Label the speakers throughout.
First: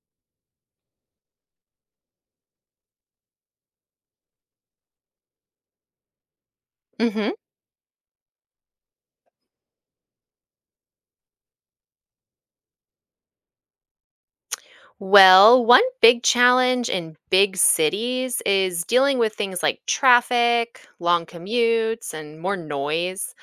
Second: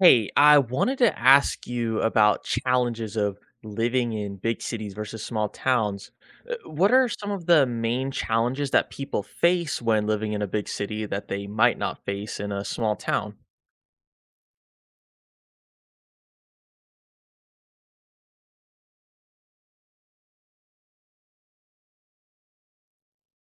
Speaker 1: Hey, I wanted to ask you about challenges of living in big cities versus small towns. What are some
Speaker 2: hmm
Speaker 1: of the main challenges that people face when living in a big city that they might not face in a small town?
Speaker 2: Well, one big challenge in big cities is dealing with things like traffic, long commutes, and more noise.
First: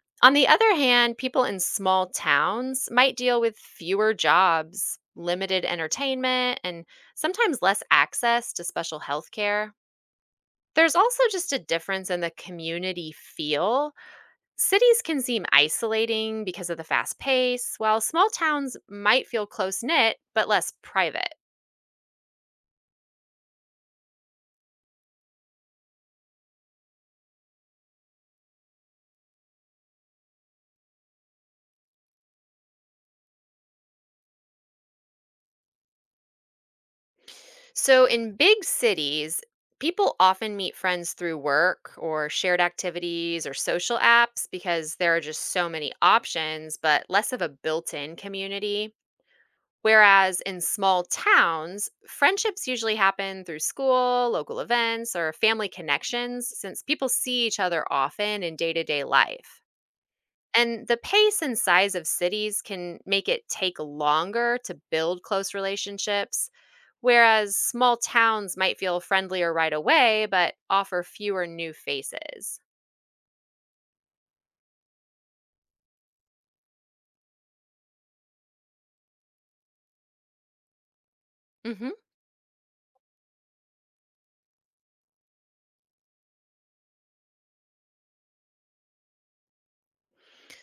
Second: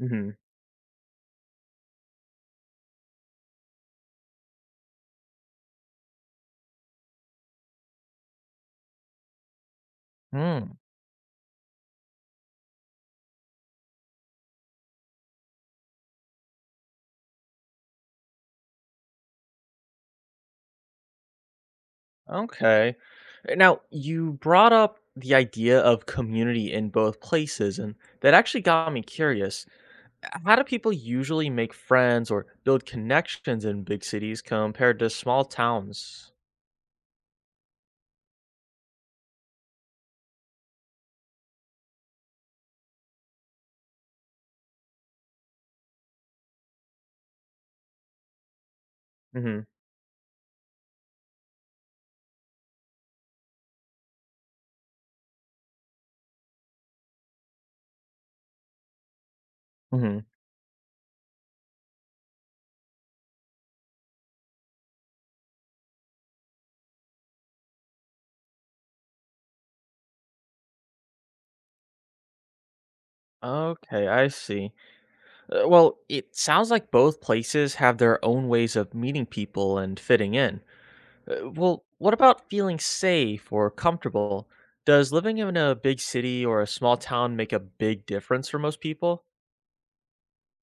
Speaker 1: Hmm.
Speaker 2: On the other hand, people in small towns might deal with fewer jobs, limited entertainment, and sometimes less access to special health care.
Speaker 1: Hmm.
Speaker 2: There's also just a difference in the community feel. Cities can seem isolating because of the fast pace, while small towns might feel close knit but less private.
Speaker 1: Okay. Now, you brought up the idea of community in both places, and that actually got me curious. How do people usually make friends or build connections in big cities compared to small towns?
Speaker 2: So, in big cities, people often meet friends through work or shared activities or social apps because there are just so many options, but less of a built in community.
Speaker 1: Hmm.
Speaker 2: Whereas in small towns, friendships usually happen through school, local events, or family connections since people see each other often in day to day life.
Speaker 1: Hmm.
Speaker 2: And the pace and size of cities can make it take longer to build close relationships, whereas small towns might feel friendlier right away but offer fewer new faces.
Speaker 1: Okay, I see. Well, it sounds like both places have their own ways of meeting people and fitting in. Well,
Speaker 2: hmm
Speaker 1: what about feeling safe or comfortable? Does living in a big city or a small town make a big difference for most people?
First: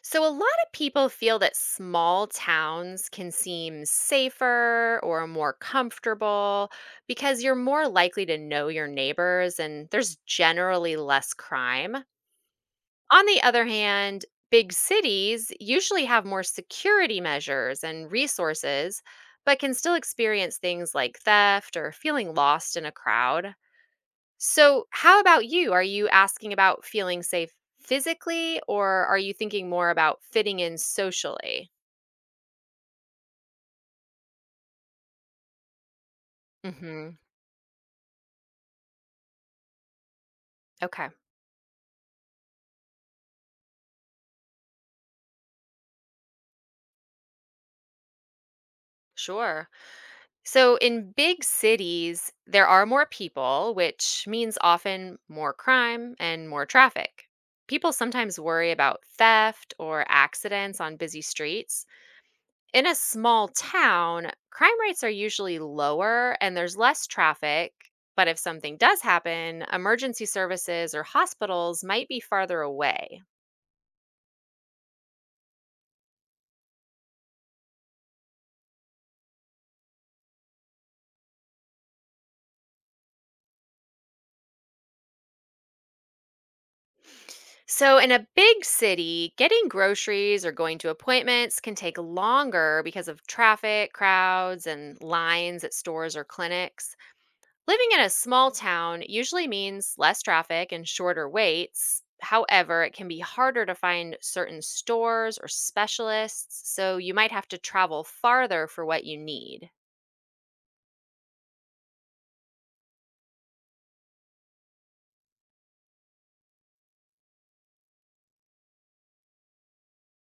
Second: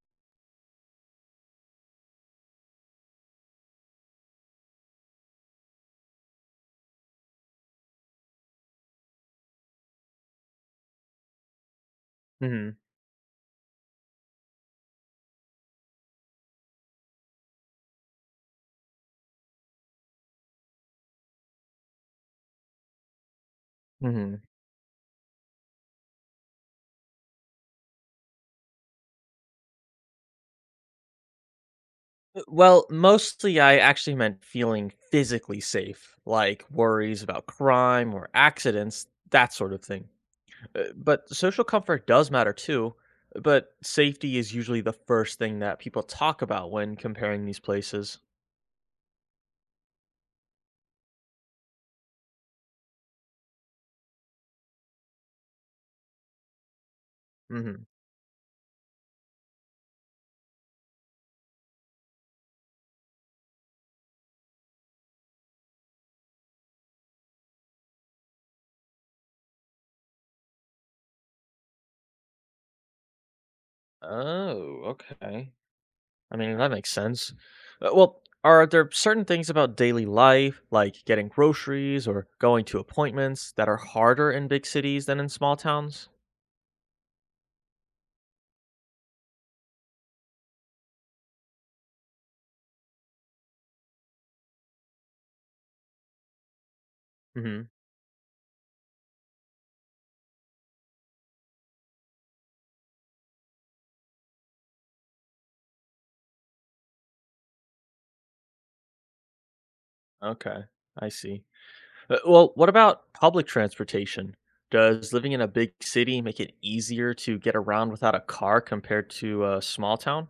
Speaker 2: So, a lot of people feel that small towns can seem safer or more comfortable because you're more likely to know your neighbors and there's generally less crime.
Speaker 1: Hmm.
Speaker 2: On the other hand, big cities usually have more security measures and resources, but can still experience things like theft or feeling lost in a crowd.
Speaker 1: Hmm.
Speaker 2: So, how about you? Are you asking about feeling safe physically, or are you thinking more about fitting in socially?
Speaker 1: Well, mostly I actually meant feeling physically safe, like
Speaker 2: hmm
Speaker 1: worries about crime or accidents, that sort of thing. Uh,
Speaker 2: Okay,
Speaker 1: But social comfort does matter too. But safety is usually the first thing that people talk about when comparing these places.
Speaker 2: sure. So, in big cities, there are more people, which means often more crime and more traffic.
Speaker 1: Hmm.
Speaker 2: People sometimes worry about theft or accidents on busy streets. In a small town, crime rates are usually lower and there's less traffic. But if something does happen, emergency services or hospitals might be farther away.
Speaker 1: Oh, okay. I mean, that makes sense. Well, are there certain things about daily life, like getting groceries or going to appointments, that are harder in big cities than in small towns?
Speaker 2: So, in a big city, getting groceries or going to appointments can take longer because of traffic, crowds, and lines at stores or clinics.
Speaker 1: Hmm.
Speaker 2: Living in a small town usually means less traffic and shorter waits. However, it can be harder to find certain stores or specialists, so you might have to travel farther for what you need.
Speaker 1: Okay, I see. Well, what about public transportation? Does living in a big city make it easier to get around without a car compared to a small town?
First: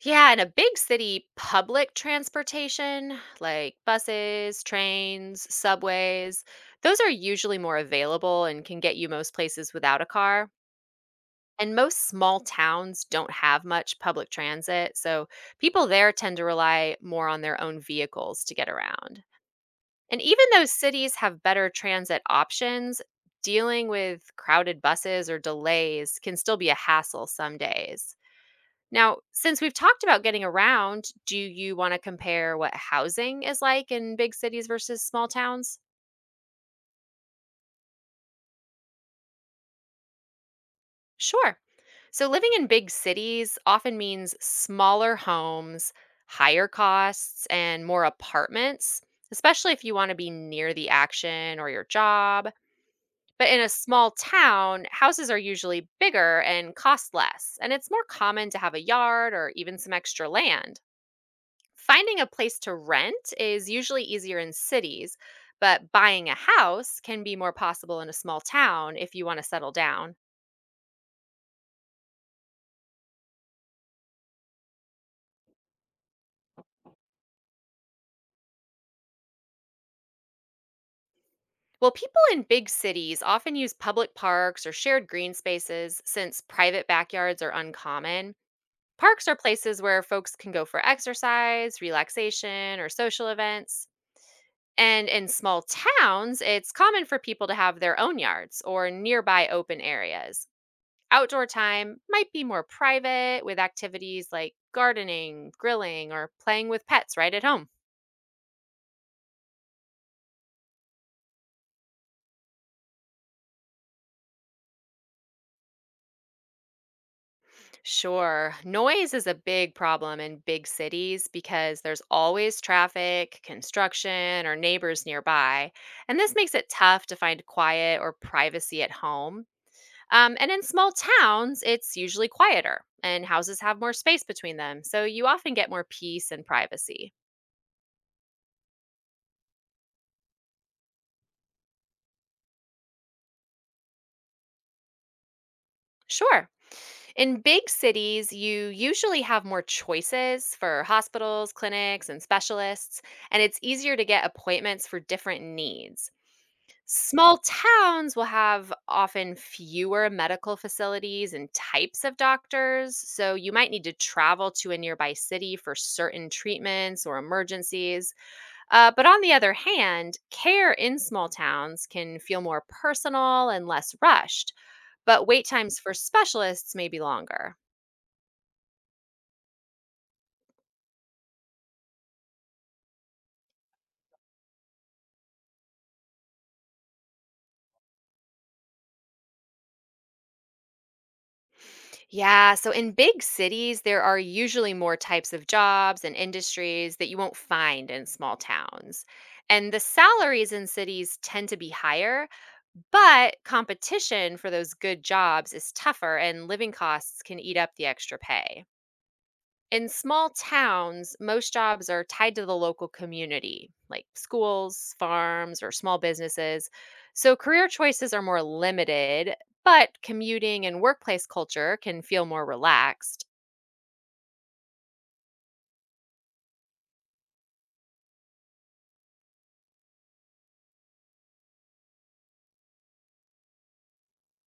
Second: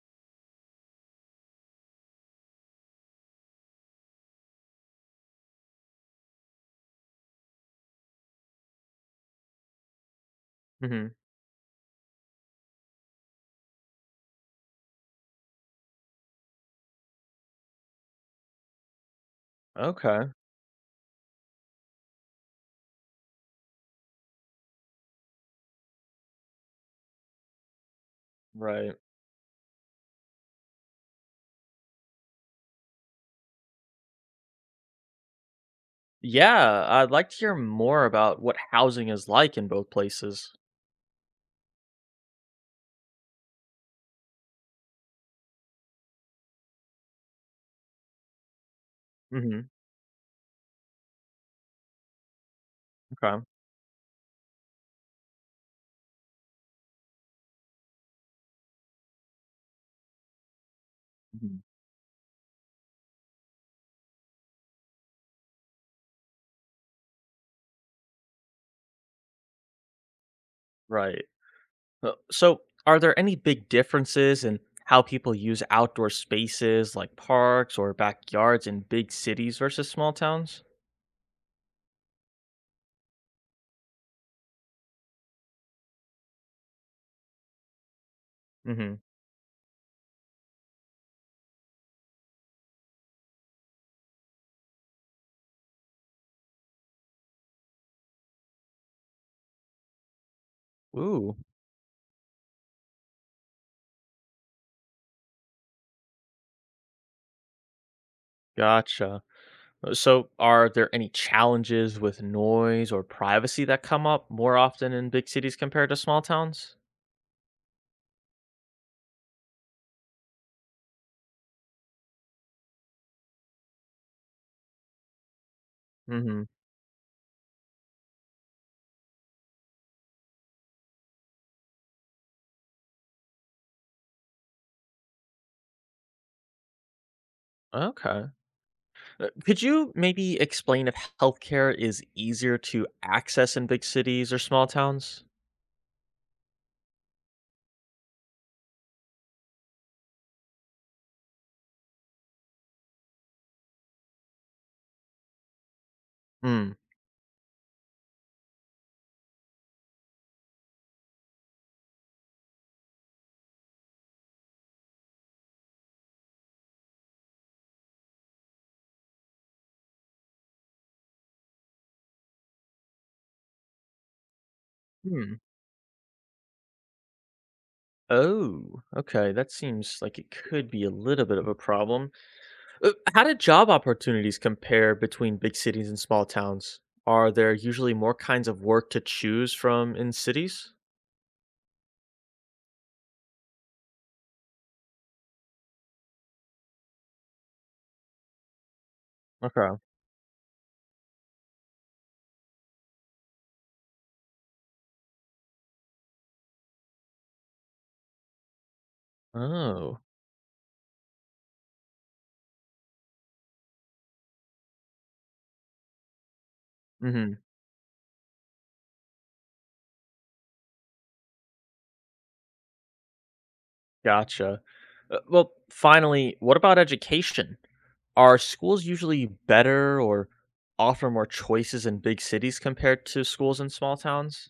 Speaker 2: Yeah, in a big city, public transportation like buses, trains, subways, those are usually more available and can get you most places without a car.
Speaker 1: Hmm.
Speaker 2: And most small towns don't have much public transit, so people there tend to rely more on their own vehicles to get around. And
Speaker 1: Okay,
Speaker 2: even though cities have better transit options, dealing with crowded buses or delays can still be a hassle some days.
Speaker 1: right.
Speaker 2: Now, since we've talked about getting around, do you want to compare what housing is like in big cities versus small towns?
Speaker 1: Yeah, I'd like to hear more about what housing is like in both places.
Speaker 2: Sure. So, living in big cities often means smaller homes, higher costs, and more apartments, especially
Speaker 1: Hmm.
Speaker 2: if you want to be near the action or your job.
Speaker 1: Okay.
Speaker 2: But in a small town, houses are usually bigger and cost less, and it's more common to have a yard or even some extra land.
Speaker 1: Mhm.
Speaker 2: Finding a place to rent is usually easier in cities, but buying a house can be more possible in a small town if you want to settle down.
Speaker 1: Right. So, are there any big differences in how people use outdoor spaces like parks or backyards in big cities versus small towns?
Speaker 2: Well, people in big cities often use public parks or shared green spaces since private backyards are uncommon.
Speaker 1: Hmm.
Speaker 2: Parks are places where folks can go for exercise, relaxation, or social events. And in small towns, it's common for people to have their own yards or nearby open areas.
Speaker 1: Ooh,
Speaker 2: Outdoor time might be more private with activities like gardening, grilling, or playing with pets right at home.
Speaker 1: gotcha. So, are there any challenges with noise or privacy that come up more often in big cities compared to small towns?
Speaker 2: Sure, noise is a big problem in big cities because there's always traffic, construction, or neighbors nearby. And this
Speaker 1: Hmm.
Speaker 2: makes it tough to find quiet or privacy at home. And in small towns, it's usually quieter and houses have more space between them. So you often get more peace and privacy.
Speaker 1: Okay. Could you maybe explain if healthcare is easier to access in big cities or small towns?
Speaker 2: Sure. In big cities, you usually have more choices for hospitals, clinics, and specialists, and it's easier to get appointments for different needs.
Speaker 1: Hmm.
Speaker 2: Small towns will have often fewer medical facilities and types of doctors, so you might need to travel to a nearby city for certain treatments or emergencies. But on the other hand, care in small towns can feel more personal and less rushed, but
Speaker 1: Hmm.
Speaker 2: wait times for specialists may be longer.
Speaker 1: Oh, okay. That seems like it could be a little bit of a problem. How do job opportunities compare between big cities and small towns? Are there usually more kinds of work to choose from in cities?
Speaker 2: Yeah, so in big cities, there are usually more types of jobs and industries that you won't find in small towns. And
Speaker 1: Okay.
Speaker 2: the salaries in cities tend to be higher, but competition for those good jobs is tougher, and living costs can eat up the extra pay in
Speaker 1: Oh,
Speaker 2: small towns, most jobs are tied to the local community, like schools, farms, or small businesses. So
Speaker 1: Mhm.
Speaker 2: career choices are more limited, but commuting and workplace culture can feel more relaxed.
Speaker 1: Gotcha. Well, finally, what about education? Are schools usually better or offer more choices in big cities compared to schools in small towns?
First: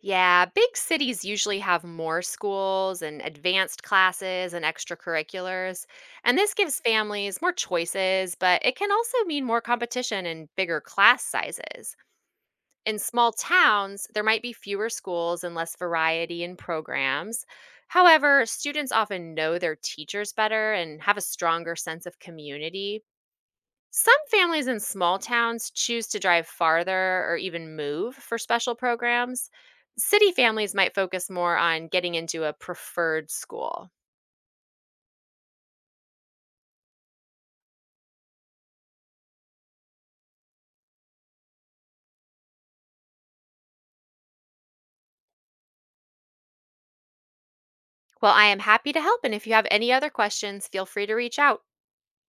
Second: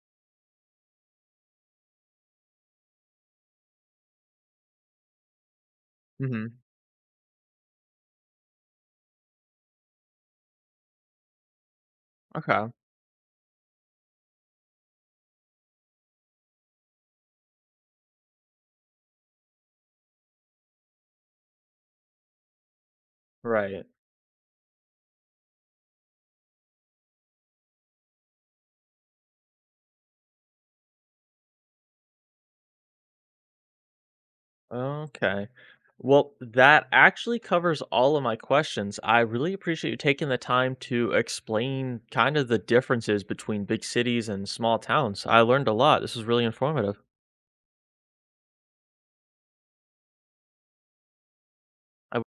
Speaker 2: Yeah, big cities usually have more schools and advanced classes and extracurriculars. And this
Speaker 1: Mhm.
Speaker 2: gives families more choices, but it can also mean more competition and bigger class sizes.
Speaker 1: Okay.
Speaker 2: In small towns, there might be fewer schools and less variety in programs. However, students often know their teachers better and have a stronger sense of community.
Speaker 1: Right.
Speaker 2: Some families in small towns choose to drive farther or even move for special programs. City families might focus more on getting into a preferred school.
Speaker 1: Okay. Well, that actually covers all of my questions. I really appreciate you taking the time to explain kind of the differences between big cities and small towns. I learned a lot. This was really informative.
Speaker 2: Well, I am happy to help, and if you have any other questions, feel free to reach out.
Speaker 1: I